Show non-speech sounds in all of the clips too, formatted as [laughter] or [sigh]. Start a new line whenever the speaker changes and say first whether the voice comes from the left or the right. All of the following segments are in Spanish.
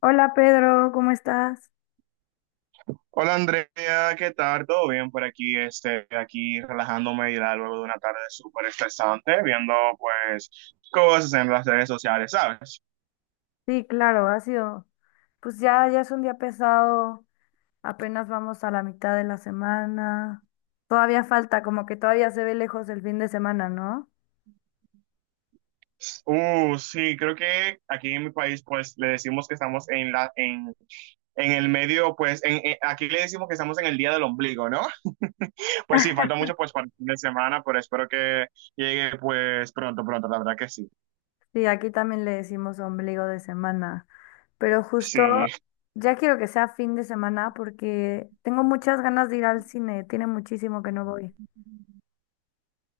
left: Hola Pedro, ¿cómo estás?
right: Hola Andrea, ¿qué tal? ¿Todo bien por aquí? Este, aquí relajándome ya luego de una tarde súper estresante, viendo pues cosas en las redes sociales, ¿sabes?
left: Sí, claro, ha sido, pues ya es un día pesado, apenas vamos a la mitad de la semana, todavía falta, como que todavía se ve lejos el fin de semana, ¿no?
right: Sí, creo que aquí en mi país pues le decimos que estamos en en el medio, pues aquí le decimos que estamos en el día del ombligo, ¿no? [laughs] Pues sí, falta mucho pues para el fin de semana, pero espero que llegue pues pronto, pronto, la verdad que sí.
left: Sí, aquí también le decimos ombligo de semana, pero
right: Sí.
left: justo ya quiero que sea fin de semana porque tengo muchas ganas de ir al cine, tiene muchísimo que no voy.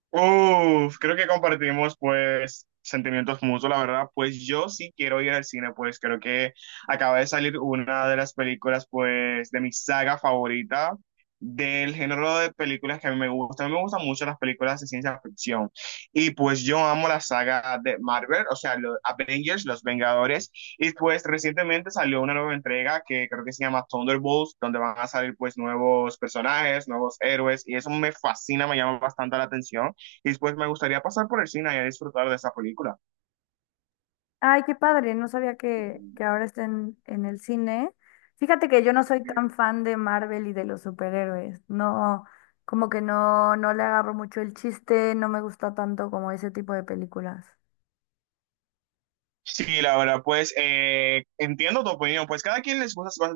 right: Uf, creo que compartimos pues sentimientos mutuos, la verdad, pues yo sí quiero ir al cine, pues creo que acaba de salir una de las películas pues de mi saga favorita del género de películas que a mí me gusta, a mí me gustan mucho las películas de ciencia ficción y pues yo amo la saga de Marvel, o sea, los Avengers, los Vengadores, y pues recientemente salió una nueva entrega que creo que se llama Thunderbolts, donde van a salir pues nuevos personajes, nuevos héroes y eso me fascina, me llama bastante la atención. Y pues me gustaría pasar por el cine y a disfrutar de esa película.
left: Ay, qué padre, no sabía que ahora estén en el cine. Fíjate que yo no soy tan fan de Marvel y de los superhéroes. No, como que no le agarro mucho el chiste, no me gusta tanto como ese tipo de películas.
right: Sí, la verdad, pues entiendo tu opinión. Pues cada quien les gusta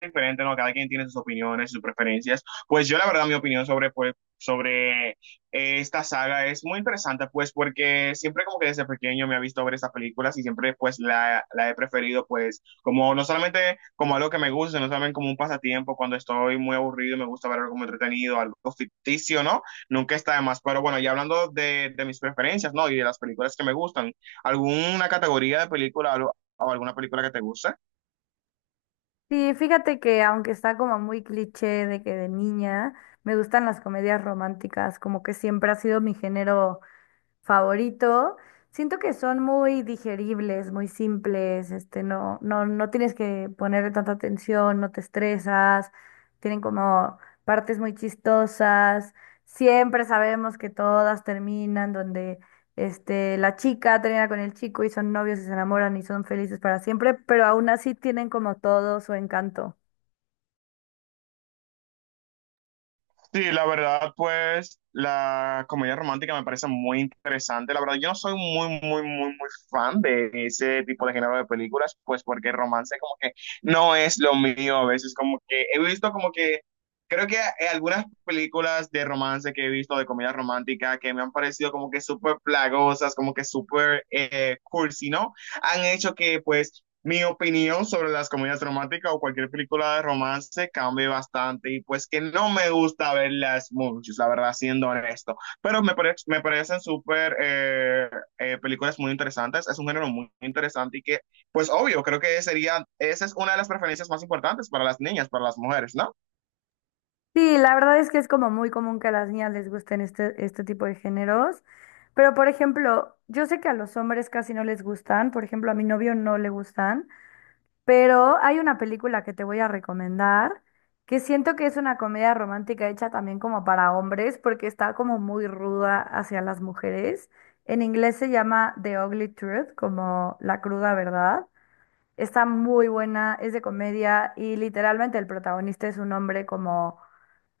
right: diferente, ¿no? Cada quien tiene sus opiniones, sus preferencias. Pues yo la verdad mi opinión sobre, pues, sobre, esta saga es muy interesante, pues porque siempre como que desde pequeño me ha visto ver estas películas y siempre pues la he preferido pues como no solamente como algo que me gusta, sino también como un pasatiempo cuando estoy muy aburrido y me gusta ver algo como entretenido, algo ficticio, ¿no? Nunca está de más, pero bueno, ya hablando de mis preferencias, ¿no? Y de las películas que me gustan, ¿alguna categoría de película o alguna película que te guste?
left: Sí, fíjate que aunque está como muy cliché de que de niña, me gustan las comedias románticas, como que siempre ha sido mi género favorito. Siento que son muy digeribles, muy simples, este, no tienes que ponerle tanta atención, no te estresas, tienen como partes muy chistosas. Siempre sabemos que todas terminan donde este, la chica termina con el chico y son novios y se enamoran y son felices para siempre, pero aún así tienen como todo su encanto.
right: Sí, la verdad, pues la comedia romántica me parece muy interesante. La verdad, yo no soy muy, muy, muy, muy fan de ese tipo de género de películas, pues porque el romance como que no es lo mío a veces, como que he visto como que, creo que algunas películas de romance que he visto de comedia romántica que me han parecido como que súper plagosas, como que súper, cursi, ¿no? Han hecho que pues mi opinión sobre las comedias románticas o cualquier película de romance cambia bastante y pues que no me gusta verlas mucho, la verdad, siendo honesto. Pero me parecen súper, películas muy interesantes, es un género muy interesante y que pues obvio, creo que sería, esa es una de las preferencias más importantes para las niñas, para las mujeres, ¿no?
left: Sí, la verdad es que es como muy común que a las niñas les gusten este, este tipo de géneros, pero por ejemplo, yo sé que a los hombres casi no les gustan, por ejemplo, a mi novio no le gustan, pero hay una película que te voy a recomendar que siento que es una comedia romántica hecha también como para hombres porque está como muy ruda hacia las mujeres. En inglés se llama The Ugly Truth, como la cruda verdad. Está muy buena, es de comedia y literalmente el protagonista es un hombre como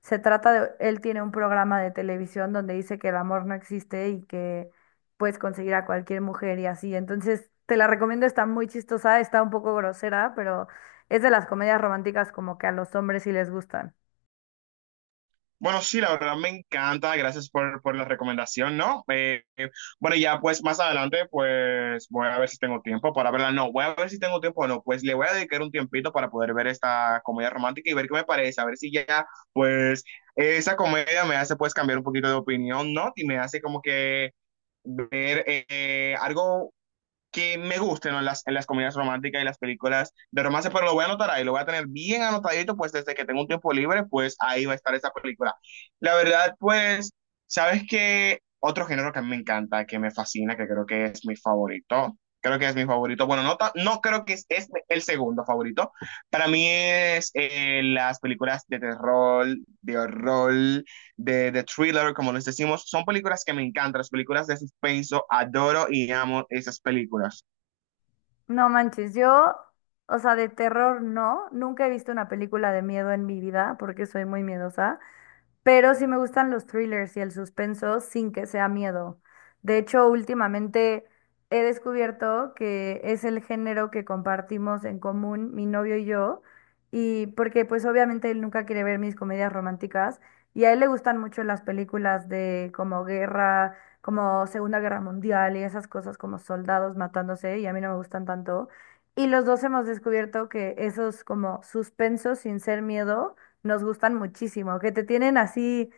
left: se trata de, él tiene un programa de televisión donde dice que el amor no existe y que puedes conseguir a cualquier mujer y así. Entonces, te la recomiendo, está muy chistosa, está un poco grosera, pero es de las comedias románticas como que a los hombres sí les gustan.
right: Bueno, sí, la verdad me encanta, gracias por la recomendación, ¿no? Bueno, ya pues más adelante pues voy a ver si tengo tiempo para verla, no, voy a ver si tengo tiempo o no, pues le voy a dedicar un tiempito para poder ver esta comedia romántica y ver qué me parece, a ver si ya pues esa comedia me hace pues cambiar un poquito de opinión, ¿no? Y me hace como que ver algo que me gusten, ¿no? En las comedias románticas y las películas de romance, pero lo voy a anotar ahí, lo voy a tener bien anotadito, pues desde que tengo un tiempo libre, pues ahí va a estar esa película. La verdad, pues, ¿sabes qué? Otro género que a mí me encanta, que me fascina, que creo que es mi favorito, creo que es mi favorito, bueno, no, no creo que es el segundo favorito, para mí es, las películas de terror, de horror, de thriller, como les decimos, son películas que me encantan, las películas de suspenso, adoro y amo esas películas.
left: No manches, yo, o sea, de terror no, nunca he visto una película de miedo en mi vida porque soy muy miedosa, pero sí me gustan los thrillers y el suspenso sin que sea miedo. De hecho, últimamente he descubierto que es el género que compartimos en común mi novio y yo, y porque pues obviamente él nunca quiere ver mis comedias románticas y a él le gustan mucho las películas de como guerra, como Segunda Guerra Mundial y esas cosas como soldados matándose y a mí no me gustan tanto. Y los dos hemos descubierto que esos como suspensos sin ser miedo nos gustan muchísimo, que te tienen así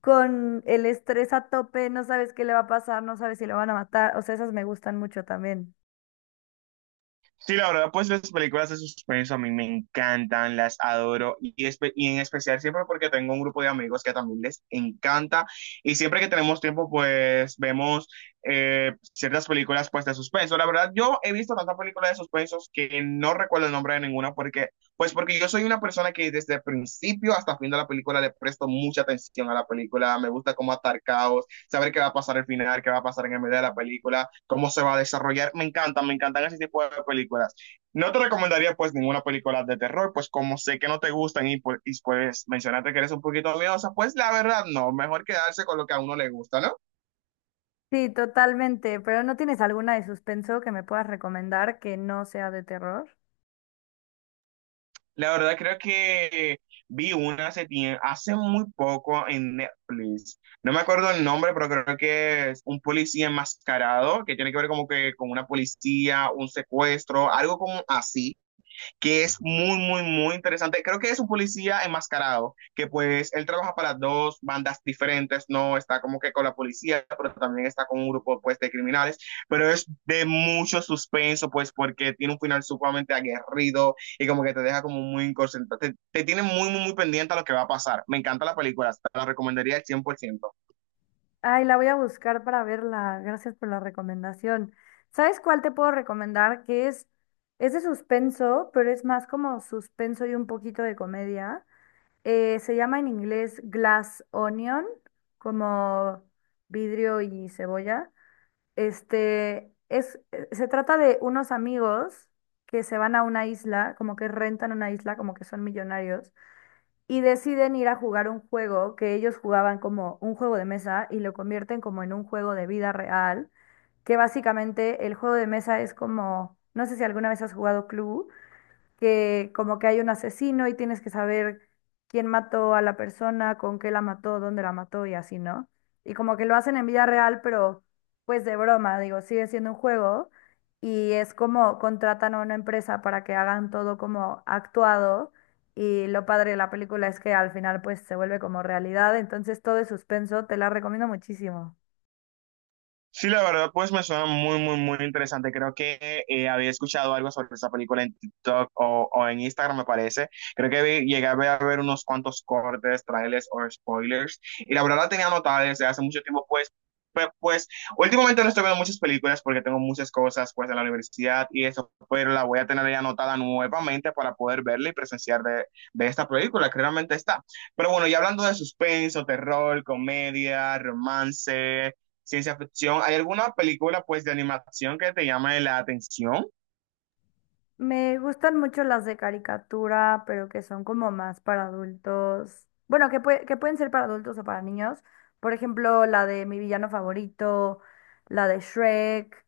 left: con el estrés a tope, no sabes qué le va a pasar, no sabes si lo van a matar, o sea, esas me gustan mucho también.
right: Sí, la verdad, pues las películas de suspenso a mí me encantan, las adoro y en especial siempre porque tengo un grupo de amigos que también les encanta y siempre que tenemos tiempo pues vemos ciertas películas pues de suspenso. La verdad, yo he visto tantas películas de suspenso que no recuerdo el nombre de ninguna porque porque yo soy una persona que desde el principio hasta el fin de la película le presto mucha atención a la película, me gusta cómo atar caos, saber qué va a pasar al final, qué va a pasar en el medio de la película, cómo se va a desarrollar. Me encantan ese tipo de películas. No te recomendaría pues ninguna película de terror, pues como sé que no te gustan , pues y pues mencionaste que eres un poquito miedosa, pues la verdad no, mejor quedarse con lo que a uno le gusta, ¿no?
left: Sí, totalmente, pero ¿no tienes alguna de suspenso que me puedas recomendar que no sea de terror?
right: La verdad creo que vi una hace muy poco en Netflix. No me acuerdo el nombre, pero creo que es un policía enmascarado que tiene que ver como que con una policía, un secuestro, algo como así que es muy, muy, muy interesante. Creo que es un policía enmascarado, que pues él trabaja para dos bandas diferentes, no está como que con la policía, pero también está con un grupo pues de criminales, pero es de mucho suspenso pues porque tiene un final sumamente aguerrido y como que te deja como muy concentrado, te tiene muy, muy, muy pendiente a lo que va a pasar. Me encanta la película, te la recomendaría al cien por ciento.
left: Ay, la voy a buscar para verla, gracias por la recomendación. ¿Sabes cuál te puedo recomendar? Que es de suspenso, pero es más como suspenso y un poquito de comedia. Se llama en inglés glass onion, como vidrio y cebolla. Este, es, se trata de unos amigos que se van a una isla, como que rentan una isla, como que son millonarios, y deciden ir a jugar un juego que ellos jugaban como un juego de mesa y lo convierten como en un juego de vida real, que básicamente el juego de mesa es como, no sé si alguna vez has jugado Clue, que como que hay un asesino y tienes que saber quién mató a la persona, con qué la mató, dónde la mató y así, ¿no? Y como que lo hacen en vida real, pero pues de broma, digo, sigue siendo un juego y es como contratan a una empresa para que hagan todo como actuado y lo padre de la película es que al final pues se vuelve como realidad, entonces todo es suspenso, te la recomiendo muchísimo.
right: Sí, la verdad, pues me suena muy, muy, muy interesante. Creo que había escuchado algo sobre esa película en TikTok o en Instagram, me parece. Creo que llegué a ver unos cuantos cortes, trailers o spoilers. Y la verdad la tenía anotada desde hace mucho tiempo, pues, pe- pues, últimamente no estoy viendo muchas películas porque tengo muchas cosas, pues, en la universidad y eso, pero la voy a tener ya anotada nuevamente para poder verla y presenciar de esta película, que realmente está. Pero bueno, y hablando de suspenso, terror, comedia, romance, ciencia ficción. ¿Hay alguna película pues de animación que te llame la atención?
left: Me gustan mucho las de caricatura, pero que son como más para adultos. Bueno, que, pue- que pueden ser para adultos o para niños. Por ejemplo, la de Mi villano favorito, la de Shrek,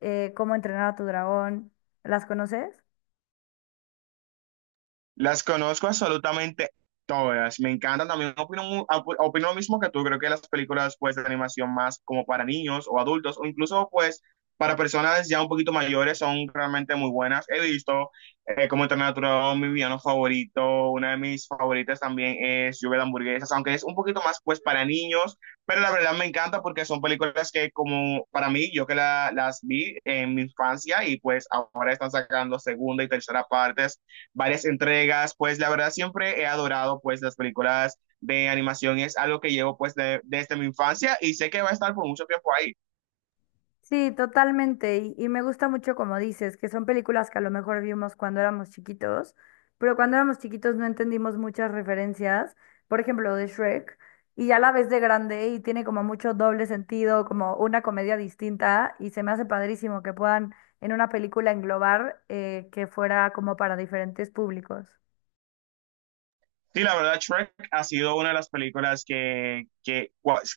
left: Cómo entrenar a tu dragón. ¿Las conoces?
right: Las conozco absolutamente todas. Me encantan también. Opino, opino lo mismo que tú. Creo que las películas pues, de animación más como para niños o adultos o incluso pues para personas ya un poquito mayores son realmente muy buenas. He visto como Internatura mi villano favorito. Una de mis favoritas también es Lluvia de Hamburguesas, aunque es un poquito más pues para niños. Pero la verdad me encanta porque son películas que como para mí, yo que las vi en mi infancia y pues ahora están sacando segunda y tercera partes, varias entregas, pues la verdad siempre he adorado pues las películas de animación, es algo que llevo pues desde mi infancia y sé que va a estar por mucho tiempo ahí.
left: Sí, totalmente. Y me gusta mucho como dices, que son películas que a lo mejor vimos cuando éramos chiquitos, pero cuando éramos chiquitos no entendimos muchas referencias, por ejemplo, de Shrek, y ya la ves de grande y tiene como mucho doble sentido, como una comedia distinta, y se me hace padrísimo que puedan en una película englobar que fuera como para diferentes públicos.
right: Sí, la verdad, Shrek ha sido una de las películas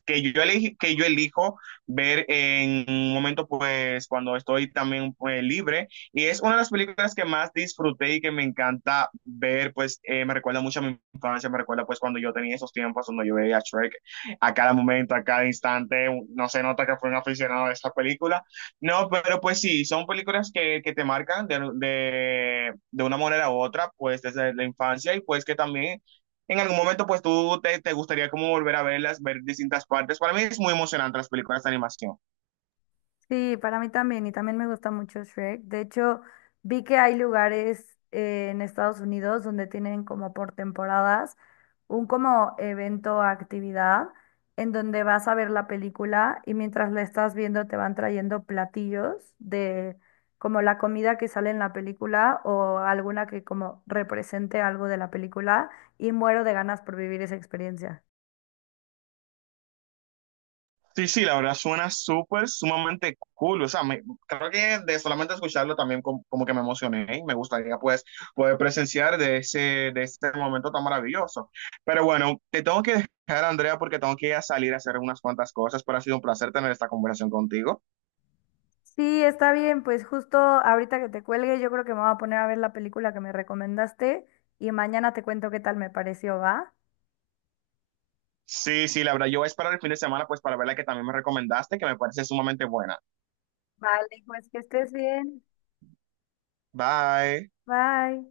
right: que yo elegí, que yo elijo ver en un momento, pues, cuando estoy también pues, libre. Y es una de las películas que más disfruté y que me encanta ver, pues, me recuerda mucho a mi infancia, me recuerda, pues, cuando yo tenía esos tiempos, cuando yo veía a Shrek a cada momento, a cada instante. No se nota que fue un aficionado de esta película. No, pero pues sí, son películas que te marcan de una manera u otra, pues, desde la infancia y pues que también en algún momento pues tú gustaría como volver a verlas, ver distintas partes. Para mí es muy emocionante las películas de animación.
left: Sí, para mí también, y también me gusta mucho Shrek. De hecho, vi que hay lugares en Estados Unidos donde tienen como por temporadas un como evento o actividad en donde vas a ver la película y mientras la estás viendo te van trayendo platillos de como la comida que sale en la película o alguna que como represente algo de la película y muero de ganas por vivir esa experiencia.
right: Sí, sí, la verdad suena súper, sumamente cool. O sea, creo que de solamente escucharlo también como que me emocioné y me gustaría pues poder presenciar de de ese momento tan maravilloso. Pero bueno, te tengo que dejar, Andrea, porque tengo que ir a salir a hacer unas cuantas cosas, pero ha sido un placer tener esta conversación contigo.
left: Sí, está bien, pues justo ahorita que te cuelgue, yo creo que me voy a poner a ver la película que me recomendaste y mañana te cuento qué tal me pareció, ¿va?
right: Sí, sí, la verdad, yo voy a esperar el fin de semana pues para ver la que también me recomendaste, que me parece sumamente buena.
left: Vale, pues que estés bien.
right: Bye.
left: Bye.